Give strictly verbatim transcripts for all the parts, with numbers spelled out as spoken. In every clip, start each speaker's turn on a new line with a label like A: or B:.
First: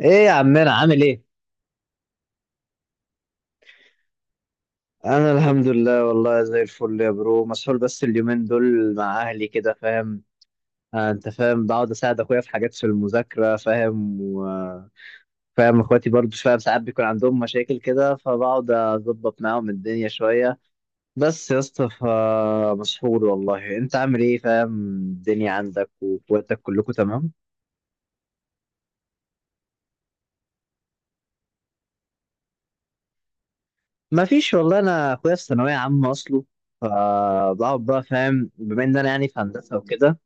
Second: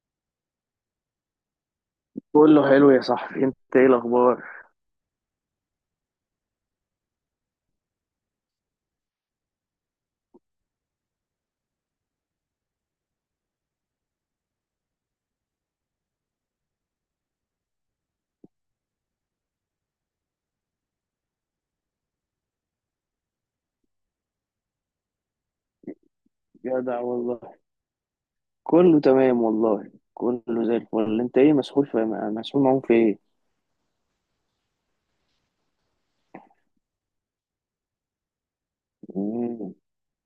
A: ايه يا عمنا عامل ايه؟
B: كله حلو يا صاحبي، انت ايه الاخبار؟
A: انا الحمد لله والله زي الفل يا برو، مسحول بس اليومين دول مع اهلي كده فاهم. آه انت فاهم، بقعد اساعد اخويا في حاجات في المذاكره فاهم، و فاهم اخواتي برضو فاهم، ساعات بيكون عندهم مشاكل كده فبقعد اظبط معاهم الدنيا شويه. بس يا اسطى فمسحول والله. انت عامل ايه فاهم؟ الدنيا عندك واخواتك كلكم
B: جدع
A: تمام؟
B: والله. كله تمام والله، كله زي الفل. انت ايه مسحول في مسحول معاهم في ايه؟
A: ما فيش والله، انا اخويا في ثانويه عامه اصله، فبقعد بقى فاهم بما ان انا يعني في
B: مم.
A: هندسه وكده،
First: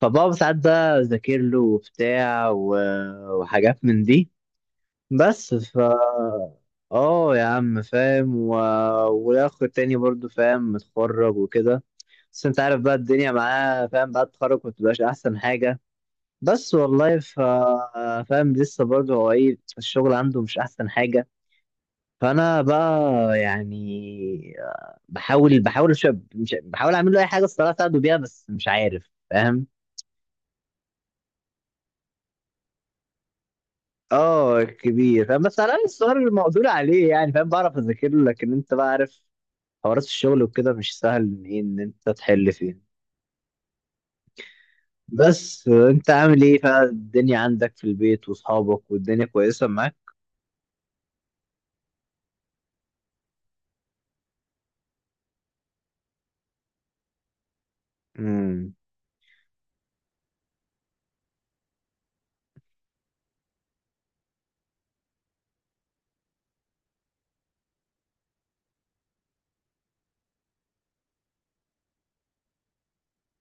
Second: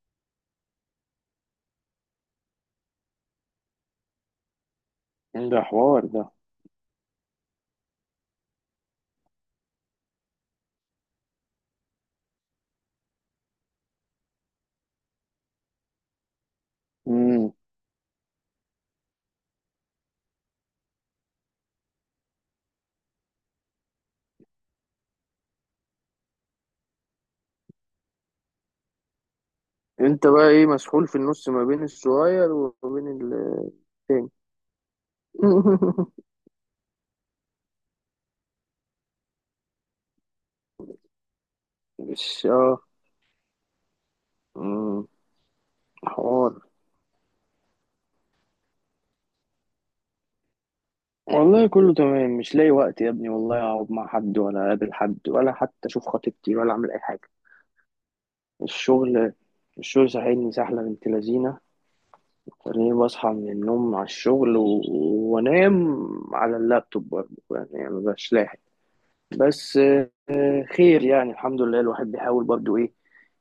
A: فبابا ساعات بقى أذاكر له وبتاع و- وحاجات من دي. بس
B: ده
A: ف
B: حوار ده.
A: اه يا عم فاهم و... والاخ التاني برضو فاهم متخرج وكده، بس انت عارف بقى الدنيا معاه فاهم، بعد التخرج مبتبقاش احسن حاجة. بس والله ف...
B: مم.
A: فاهم لسه برضو، هو ايه الشغل عنده مش احسن حاجة. فانا بقى يعني بحاول بحاول أش- مش... بحاول اعمل له اي حاجة الصراحة اساعده بيها، بس مش عارف فاهم.
B: انت بقى ايه مسحول في النص ما بين الصغير وما بين التاني؟
A: اه كبير فاهم، بس على الاقل السؤال المقدور عليه يعني، فاهم بعرف اذاكر له، لكن انت بقى عارف حوارات الشغل وكده مش سهل ان ايه ان انت
B: مش
A: تحل
B: اه.
A: فيه.
B: مم.
A: بس آه، انت عامل
B: حوار.
A: ايه بقى؟ الدنيا عندك في البيت واصحابك والدنيا كويسه معاك؟
B: والله كله تمام، مش لاقي وقت يا ابني والله اقعد مع حد ولا اقابل حد ولا حتى اشوف خطيبتي ولا اعمل اي حاجه.
A: امم
B: الشغل، الشغل ساحلني سحله بنت لذينه. تاني بصحى من النوم على الشغل و- وانام على اللابتوب، برضه يعني مبقاش لاحق. بس آه، خير، يعني الحمد لله الواحد بيحاول برضه ايه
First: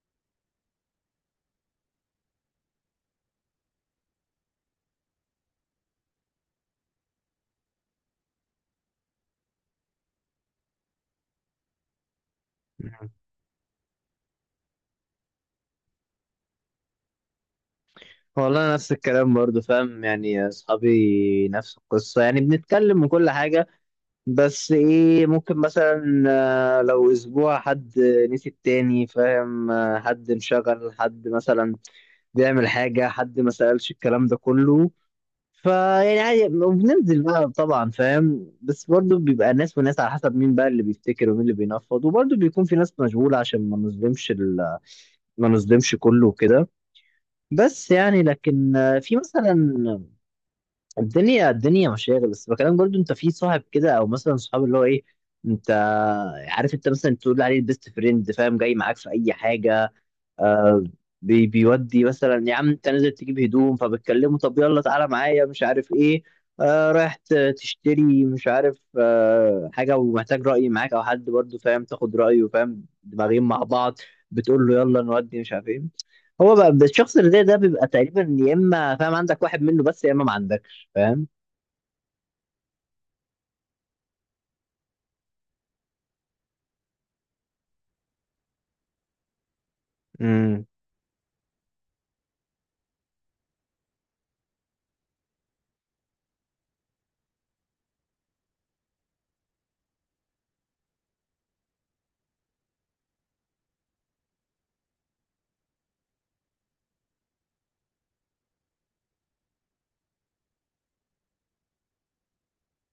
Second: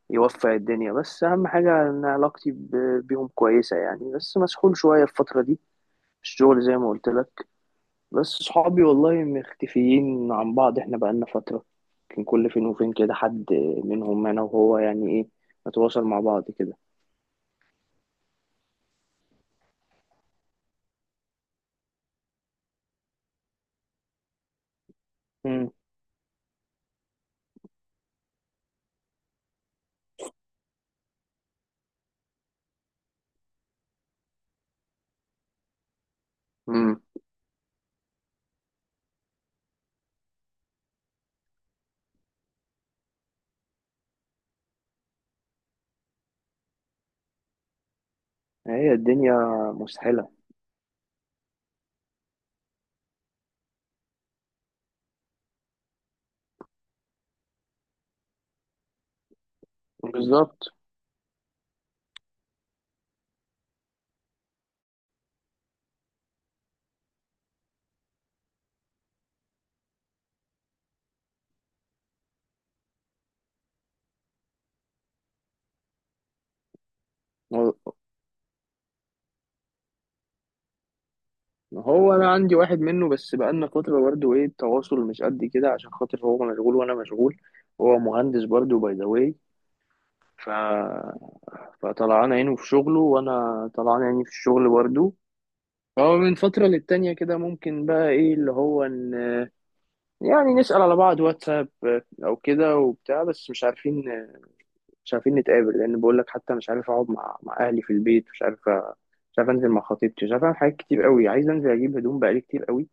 B: يوفق الدنيا، بس اهم حاجة ان علاقتي ب- بيهم كويسة يعني، بس مسحول شوية الفترة دي، الشغل زي ما قلت لك. بس صحابي والله مختفيين عن بعض، احنا بقالنا فترة كان كل فين وفين كده حد منهم انا وهو يعني ايه نتواصل مع بعض كده.
A: والله أنا نفس الكلام برضو فاهم، يعني اصحابي نفس القصه يعني بنتكلم من كل حاجه، بس ايه، ممكن
B: امم.
A: مثلا آه، لو اسبوع حد نسي التاني فاهم، آه، حد انشغل، حد مثلا بيعمل حاجة، حد ما سألش، الكلام ده كله فيعني عادي.
B: امم.
A: وبننزل بقى طبعا فاهم، بس برضه بيبقى ناس وناس على حسب مين بقى اللي بيفتكر ومين اللي بينفض، وبرضه بيكون في ناس مشغولة عشان ما نظلمش ال... ما نظلمش كله وكده. بس يعني لكن
B: هي
A: آه، في
B: الدنيا
A: مثلا
B: مسحلة.
A: الدنيا الدنيا مشاغل، بس بكلام برضه، انت في صاحب كده او مثلا صحاب، اللي هو ايه، انت عارف انت مثلا تقول عليه البيست فريند فاهم، جاي معاك في اي حاجة.
B: بالظبط.
A: آه بي بيودي مثلا يا عم، انت نازل تجيب هدوم فبتكلمه طب يلا تعالى معايا مش عارف ايه، آه رايح ت- تشتري مش عارف آه حاجة ومحتاج رأي معاك او حد برضو فاهم تاخد رأيه، فاهم، دماغين مع بعض، بتقول له يلا نودي مش عارف ايه. هو بقى الشخص اللي زي ده
B: هو
A: بيبقى تقريبا يا اما فاهم عندك واحد منه بس، يا اما ما عندكش فاهم.
B: هو انا عندي واحد منه بس، بقالنا فتره برضه ايه التواصل مش قد كده عشان خاطر هو مشغول وانا مشغول. هو مهندس برضه باي ذا واي. ف...
A: امم.
B: فطلعان عينه في شغله وانا طلعان عيني في الشغل برضه. فهو من فتره للتانيه كده ممكن بقى ايه اللي هو ان يعني نسال على بعض واتساب او كده وبتاع، بس مش عارفين مش عارفين نتقابل. لان بقول لك حتى مش عارف اقعد مع مع اهلي في البيت، مش عارف مش عارف انزل مع خطيبتي، مش عارف اعمل حاجات كتير قوي. عايز انزل اجيب هدوم بقالي كتير قوي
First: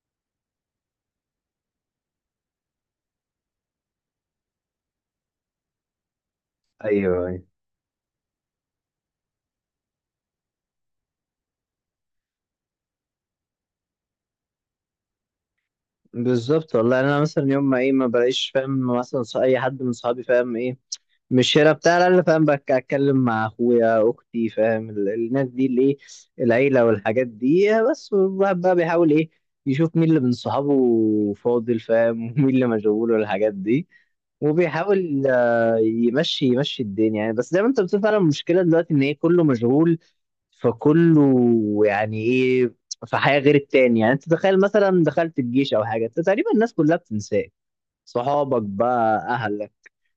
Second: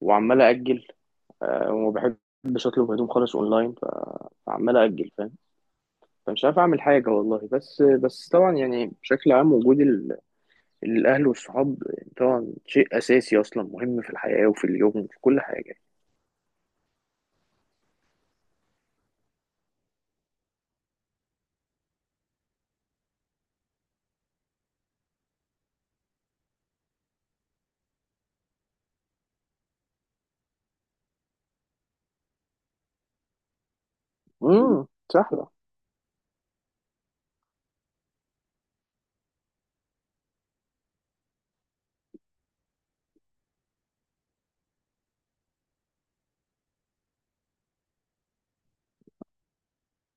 B: وعمال اجل، آه، وما بحبش اطلب هدوم خالص اونلاين ف- فعمال اجل، فاهم؟ فمش عارف اعمل حاجه
A: ايوه ايوه
B: والله. بس بس طبعا يعني بشكل عام وجود ال- الاهل والصحاب طبعا شيء اساسي اصلا، مهم في الحياه وفي اليوم وفي كل حاجه.
A: بالظبط والله. يعني انا مثلا يوم ما ايه ما بلاقيش فاهم مثلا ص- اي حد من صحابي فاهم ايه، مش هنا بتاع انا، فاهم بك اتكلم مع اخويا اختي، فاهم ال- الناس دي اللي ايه، العيله والحاجات دي. بس الواحد بقى بيحاول ايه، يشوف مين اللي من صحابه فاضل فاهم ومين اللي مشغول والحاجات دي،
B: امم.
A: وبيحاول
B: سهله.
A: آه، يمشي يمشي الدنيا يعني. بس زي ما انت بتقول فعلا، المشكله دلوقتي ان ايه، كله مشغول، فكله يعني ايه، في حياه غير التاني. يعني انت تخيل مثلا دخلت الجيش او حاجه، انت تقريبا الناس كلها بتنساك، صحابك بقى اهلك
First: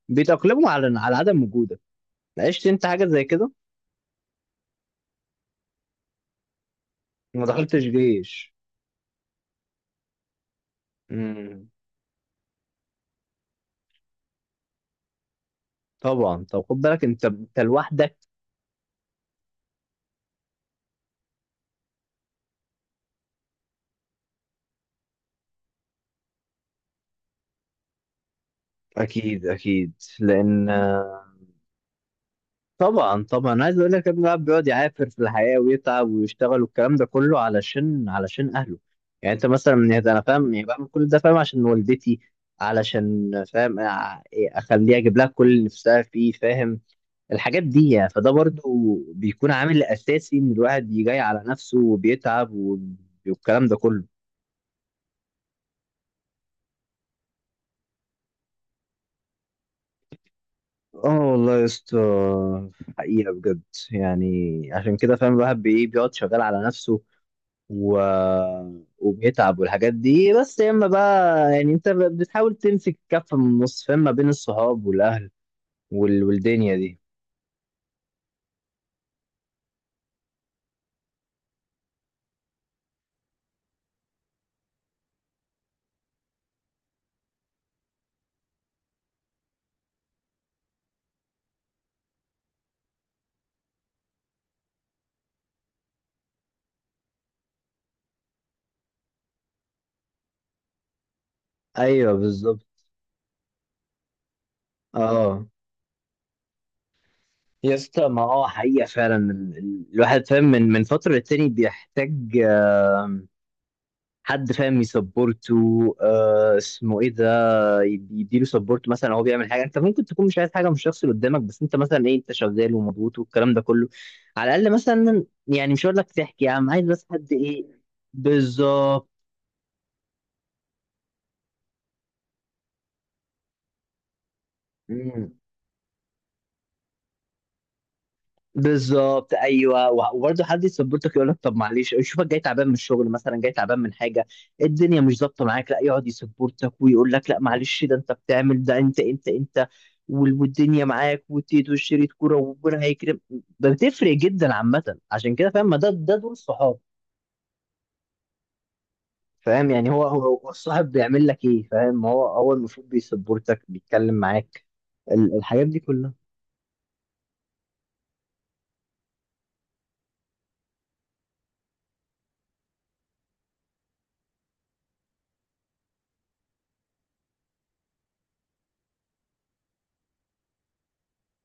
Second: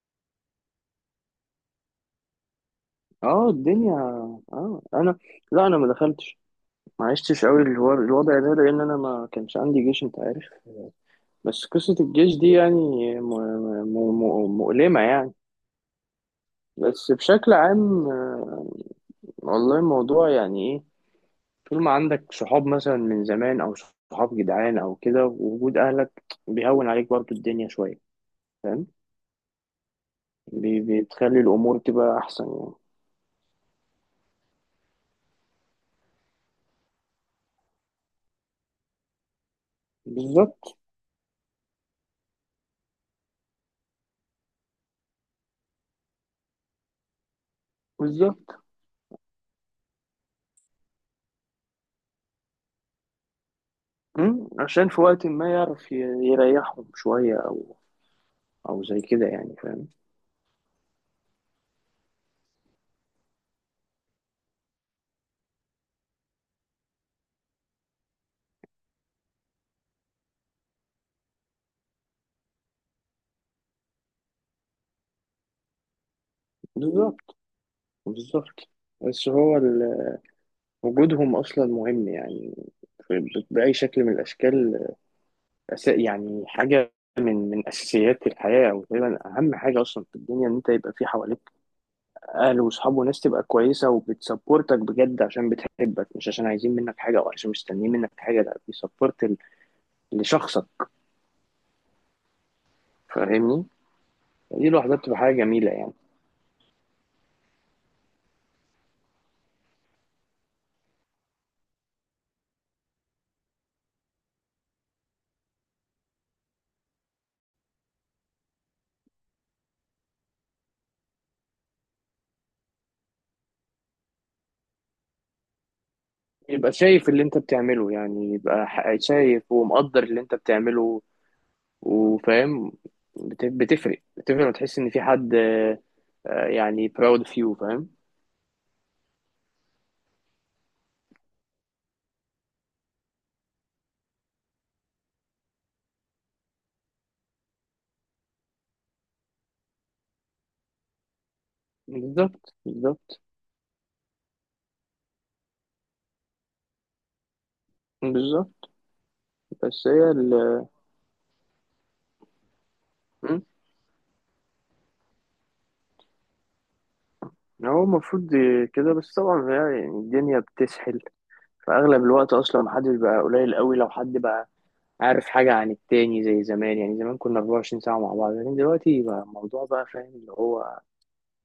A: بيتأقلموا على على عدم وجودك. عشت انت حاجه زي
B: اه
A: كده؟
B: الدنيا. اه انا، لا انا ما دخلتش، ما
A: ما
B: عشتش قوي
A: دخلتش
B: الو- الوضع ده
A: جيش.
B: لان انا ما كانش عندي جيش، انت عارف. بس
A: امم.
B: قصه الجيش دي يعني م- م- م- مؤلمه يعني.
A: طبعا، طب خد بالك
B: بس
A: انت
B: بشكل
A: انت
B: عام
A: لوحدك.
B: آه، والله الموضوع يعني إيه، طول ما عندك صحاب مثلا من زمان او صحاب جدعان او كده، ووجود اهلك بيهون عليك برضو الدنيا شويه، فاهم؟
A: اكيد اكيد، لان
B: بي- بتخلي الامور تبقى احسن يعني.
A: طبعا طبعا عايز اقول لك ابن الاب بيقعد يعافر في الحياه ويتعب ويشتغل والكلام ده كله علشان علشان اهله، يعني انت مثلا من هذا انا فاهم، يعني
B: بالظبط
A: بعمل كل ده فاهم عشان والدتي، علشان فاهم أع- اخليها اجيب لها كل اللي نفسها فيه، فاهم الحاجات دي يعني. فده
B: بالظبط.
A: برضو بيكون عامل اساسي ان الواحد يجي على نفسه وبيتعب والكلام ده كله.
B: أمم، عشان في وقت ما يعرف ي- يريحهم شويه او او زي كده يعني، فاهم؟
A: اه والله يا اسطى حقيقة بجد، يعني عشان كده فاهم الواحد بي- بيقعد شغال على نفسه و... وبيتعب والحاجات دي، بس يا اما بقى يعني انت ب- بتحاول تمسك كفة من النص فاهم، ما بين الصحاب والاهل وال... والدنيا دي.
B: بالظبط بالظبط. بس هو ال- وجودهم اصلا مهم يعني في- باي شكل من الاشكال. أس- يعني حاجه من من اساسيات الحياه، او تقريبا اهم حاجه اصلا في الدنيا ان انت يبقى في حواليك اهل وصحاب وناس تبقى كويسه وبتسبورتك بجد، عشان بتحبك مش عشان عايزين منك حاجه او عشان مستنيين منك حاجه. لا بيسبورت ال- لشخصك،
A: ايوه بالظبط.
B: فاهمني؟ دي لوحدها بتبقى حاجه
A: اه
B: جميله يعني.
A: يا اسطى، ما هو حقيقة فعلا ال- ال- الواحد فاهم من من فترة للتاني بيحتاج آم، حد فاهم يسبورته، آه اسمه ايه ده، يديله سبورت. مثلا هو بيعمل حاجه، انت ممكن تكون مش عايز حاجه من الشخص اللي قدامك، بس انت مثلا ايه، انت شغال ومضغوط والكلام ده كله، على الاقل مثلا يعني مش هقول لك تحكي يا عم،
B: يبقى
A: عايز بس
B: شايف اللي
A: حد
B: انت
A: ايه،
B: بتعمله، يعني يبقى ح-
A: بالظبط.
B: شايف ومقدر اللي انت بتعمله وفاهم. بت- بتفرق بتفرق وتحس ان في
A: مم.
B: حد، آه، آه، يعني proud of you، فاهم؟
A: بالظبط ايوه، وبرضه حد يسبورتك، يقول لك طب معلش، يشوفك جاي تعبان من الشغل مثلا، جاي تعبان من حاجه، الدنيا مش ظابطه معاك، لا يقعد يسبورتك ويقول لك لا معلش ده انت بتعمل، ده انت انت انت وال- والدنيا معاك وتيت وشريط كوره
B: بالظبط
A: وربنا هيكرم.
B: بالظبط
A: بتفرق جدا عامه، عشان كده فاهم ما ده ده دول الصحاب
B: بالظبط.
A: فاهم،
B: بس
A: يعني هو
B: هي
A: هو
B: ال،
A: هو الصاحب بيعمل لك ايه فاهم، هو هو المفروض
B: مم.
A: بيسبورتك، بيتكلم معاك ال- الحاجات دي كلها.
B: هو المفروض كده. بس طبعا هي يعني الدنيا بتسحل، فاغلب الوقت اصلا محدش، بقى قليل قوي لو حد بقى عارف حاجه عن التاني زي زمان. يعني زمان كنا اربعه وعشرين ساعه مع بعض، لكن دلوقتي بقى الموضوع بقى فاهم اللي هو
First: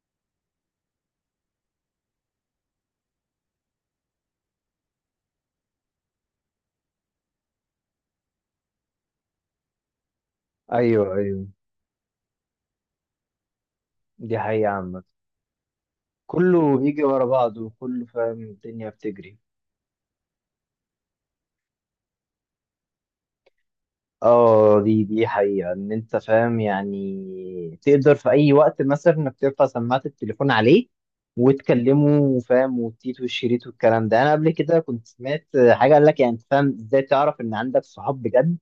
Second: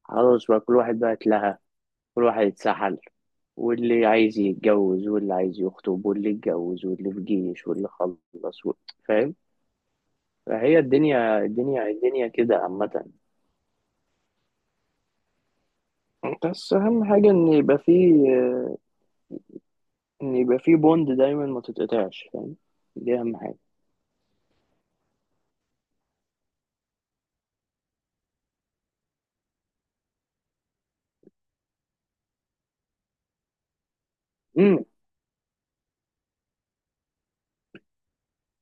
B: خلاص، بقى كل واحد بقى اتلهى، كل واحد اتسحل، واللي عايز يتجوز واللي عايز يخطب واللي اتجوز واللي في جيش واللي خلص و- فاهم؟ فهي
A: ايوه
B: الدنيا
A: ايوه
B: الدنيا الدنيا كده عامه.
A: دي حقيقة عامة،
B: بس
A: كله بيجي
B: اهم
A: ورا
B: حاجه ان
A: بعضه
B: يبقى
A: وكله
B: فيه،
A: فاهم، الدنيا بتجري.
B: ان يبقى فيه بوند دايما ما تتقطعش، فاهم؟ دي اهم حاجه.
A: اه دي دي حقيقة، ان انت فاهم يعني تقدر في اي وقت مثلا انك ترفع سماعة التليفون عليه وتكلمه فاهم، والتيت والشريط والكلام ده. انا قبل كده
B: امم.
A: كنت سمعت حاجة قال لك يعني انت فاهم ازاي تعرف ان عندك صحاب بجد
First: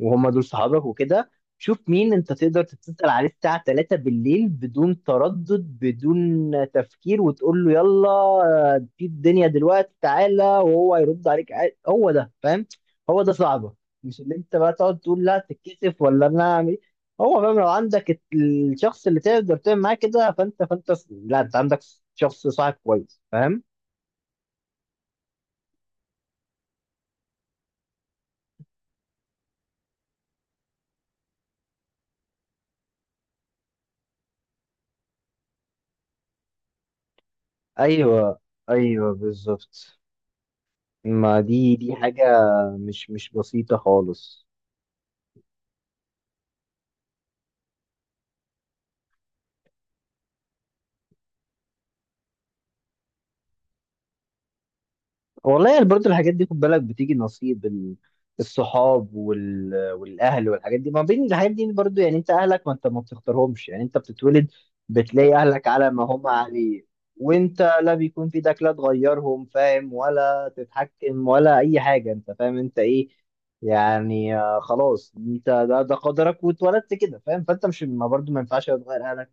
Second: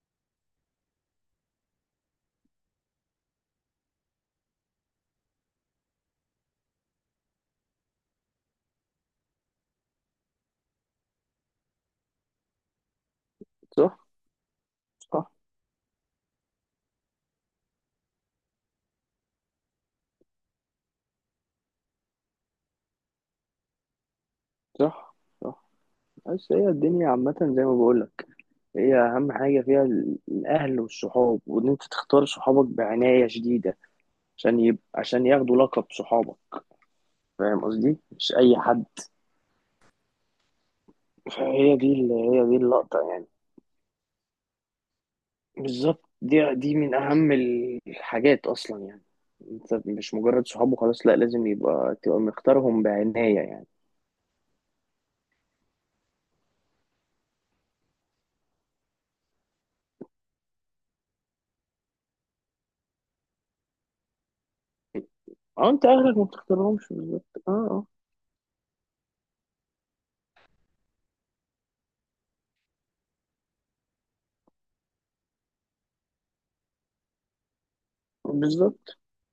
A: وهم دول صحابك وكده، شوف مين انت تقدر تتصل عليه الساعة ثلاثة بالليل بدون تردد بدون تفكير وتقول له يلا آه، في الدنيا دلوقتي تعالى، وهو هيرد عليك عاد- هو ده فاهم، هو ده صعبه.
B: صح.
A: مش اللي انت بقى تقعد تقول
B: صح.
A: لا تتكسف ولا انا اعمل ايه، هو فاهم، لو عندك الت- الشخص اللي تقدر تعمل معاه كده فانت فانت ص- لا انت عندك شخص صاحب كويس فاهم.
B: صح. صح. بس هي الدنيا عامة زي ما بقولك، هي أهم حاجة فيها ال- الأهل والصحاب، وإن أنت تختار صحابك بعناية شديدة عشان يب... عشان ياخدوا لقب صحابك، فاهم قصدي؟ مش
A: ايوه
B: أي حد.
A: ايوه بالظبط، ما دي
B: فهي دي
A: دي
B: ال...
A: حاجة
B: هي دي اللقطة
A: مش
B: يعني.
A: مش بسيطة خالص.
B: بالظبط، دي دي من أهم الحاجات أصلا يعني. أنت مش مجرد صحاب وخلاص، لأ لازم يبقى تبقى مختارهم بعناية يعني.
A: والله يعني برضه الحاجات دي خد بالك، بتيجي نصيب ال- الصحاب وال... والاهل والحاجات دي، ما بين الحاجات دي برضه يعني، انت اهلك ما انت ما بتختارهمش، يعني انت بتتولد بتلاقي اهلك
B: أه أنت
A: على ما
B: أهلك ما
A: هم عليه،
B: بتختارهمش، بالظبط.
A: وانت
B: أه
A: لا بيكون في ايدك لا تغيرهم فاهم، ولا تتحكم ولا اي حاجه، انت فاهم انت ايه يعني، آه، خلاص انت ده ده قدرك واتولدت كده فاهم، فانت مش ما
B: أه
A: برضه ما ينفعش
B: بالظبط،
A: تغير اهلك.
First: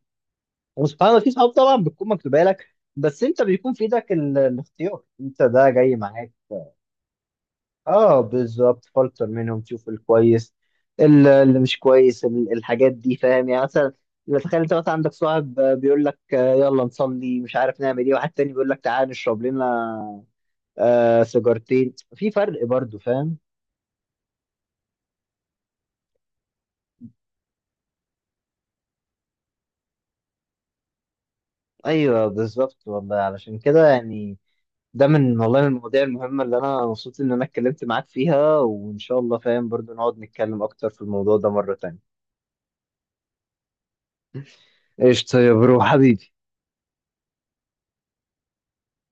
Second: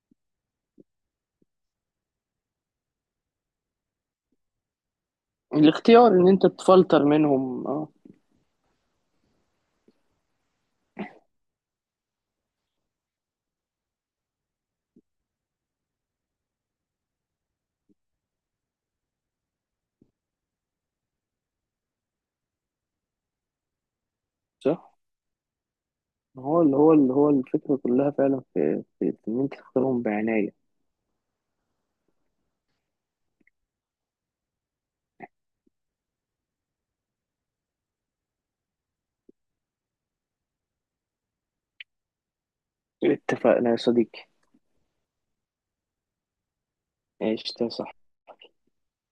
A: وسبحان الله في صحاب طبعا بتكون مكتوبه لك، بس انت بيكون في ايدك ال- الاختيار، انت ده جاي
B: الاختيار إن
A: معاك.
B: أنت تفلتر منهم، أه.
A: اه بالظبط، فلتر منهم تشوف الكويس ال- اللي مش كويس ال- الحاجات دي فاهم. يعني مثلا لو تخيل انت مثلا عندك صاحب آه، بيقول لك آه، يلا نصلي مش عارف نعمل ايه، واحد تاني بيقول لك تعال نشرب لنا آه سيجارتين، في فرق برضو فاهم.
B: صح. هو اللي هو اللي هو الفكرة كلها فعلا في, في إن أنت تختارهم بعناية.
A: ايوه بالظبط والله، علشان كده يعني ده من والله من المواضيع المهمة اللي انا مبسوط ان انا اتكلمت معاك فيها، وان شاء الله فاهم برضو نقعد نتكلم اكتر في الموضوع ده مرة تانية.
B: اتفقنا يا صديقي.
A: قشطة يا برو حبيبي.
B: عشت صح.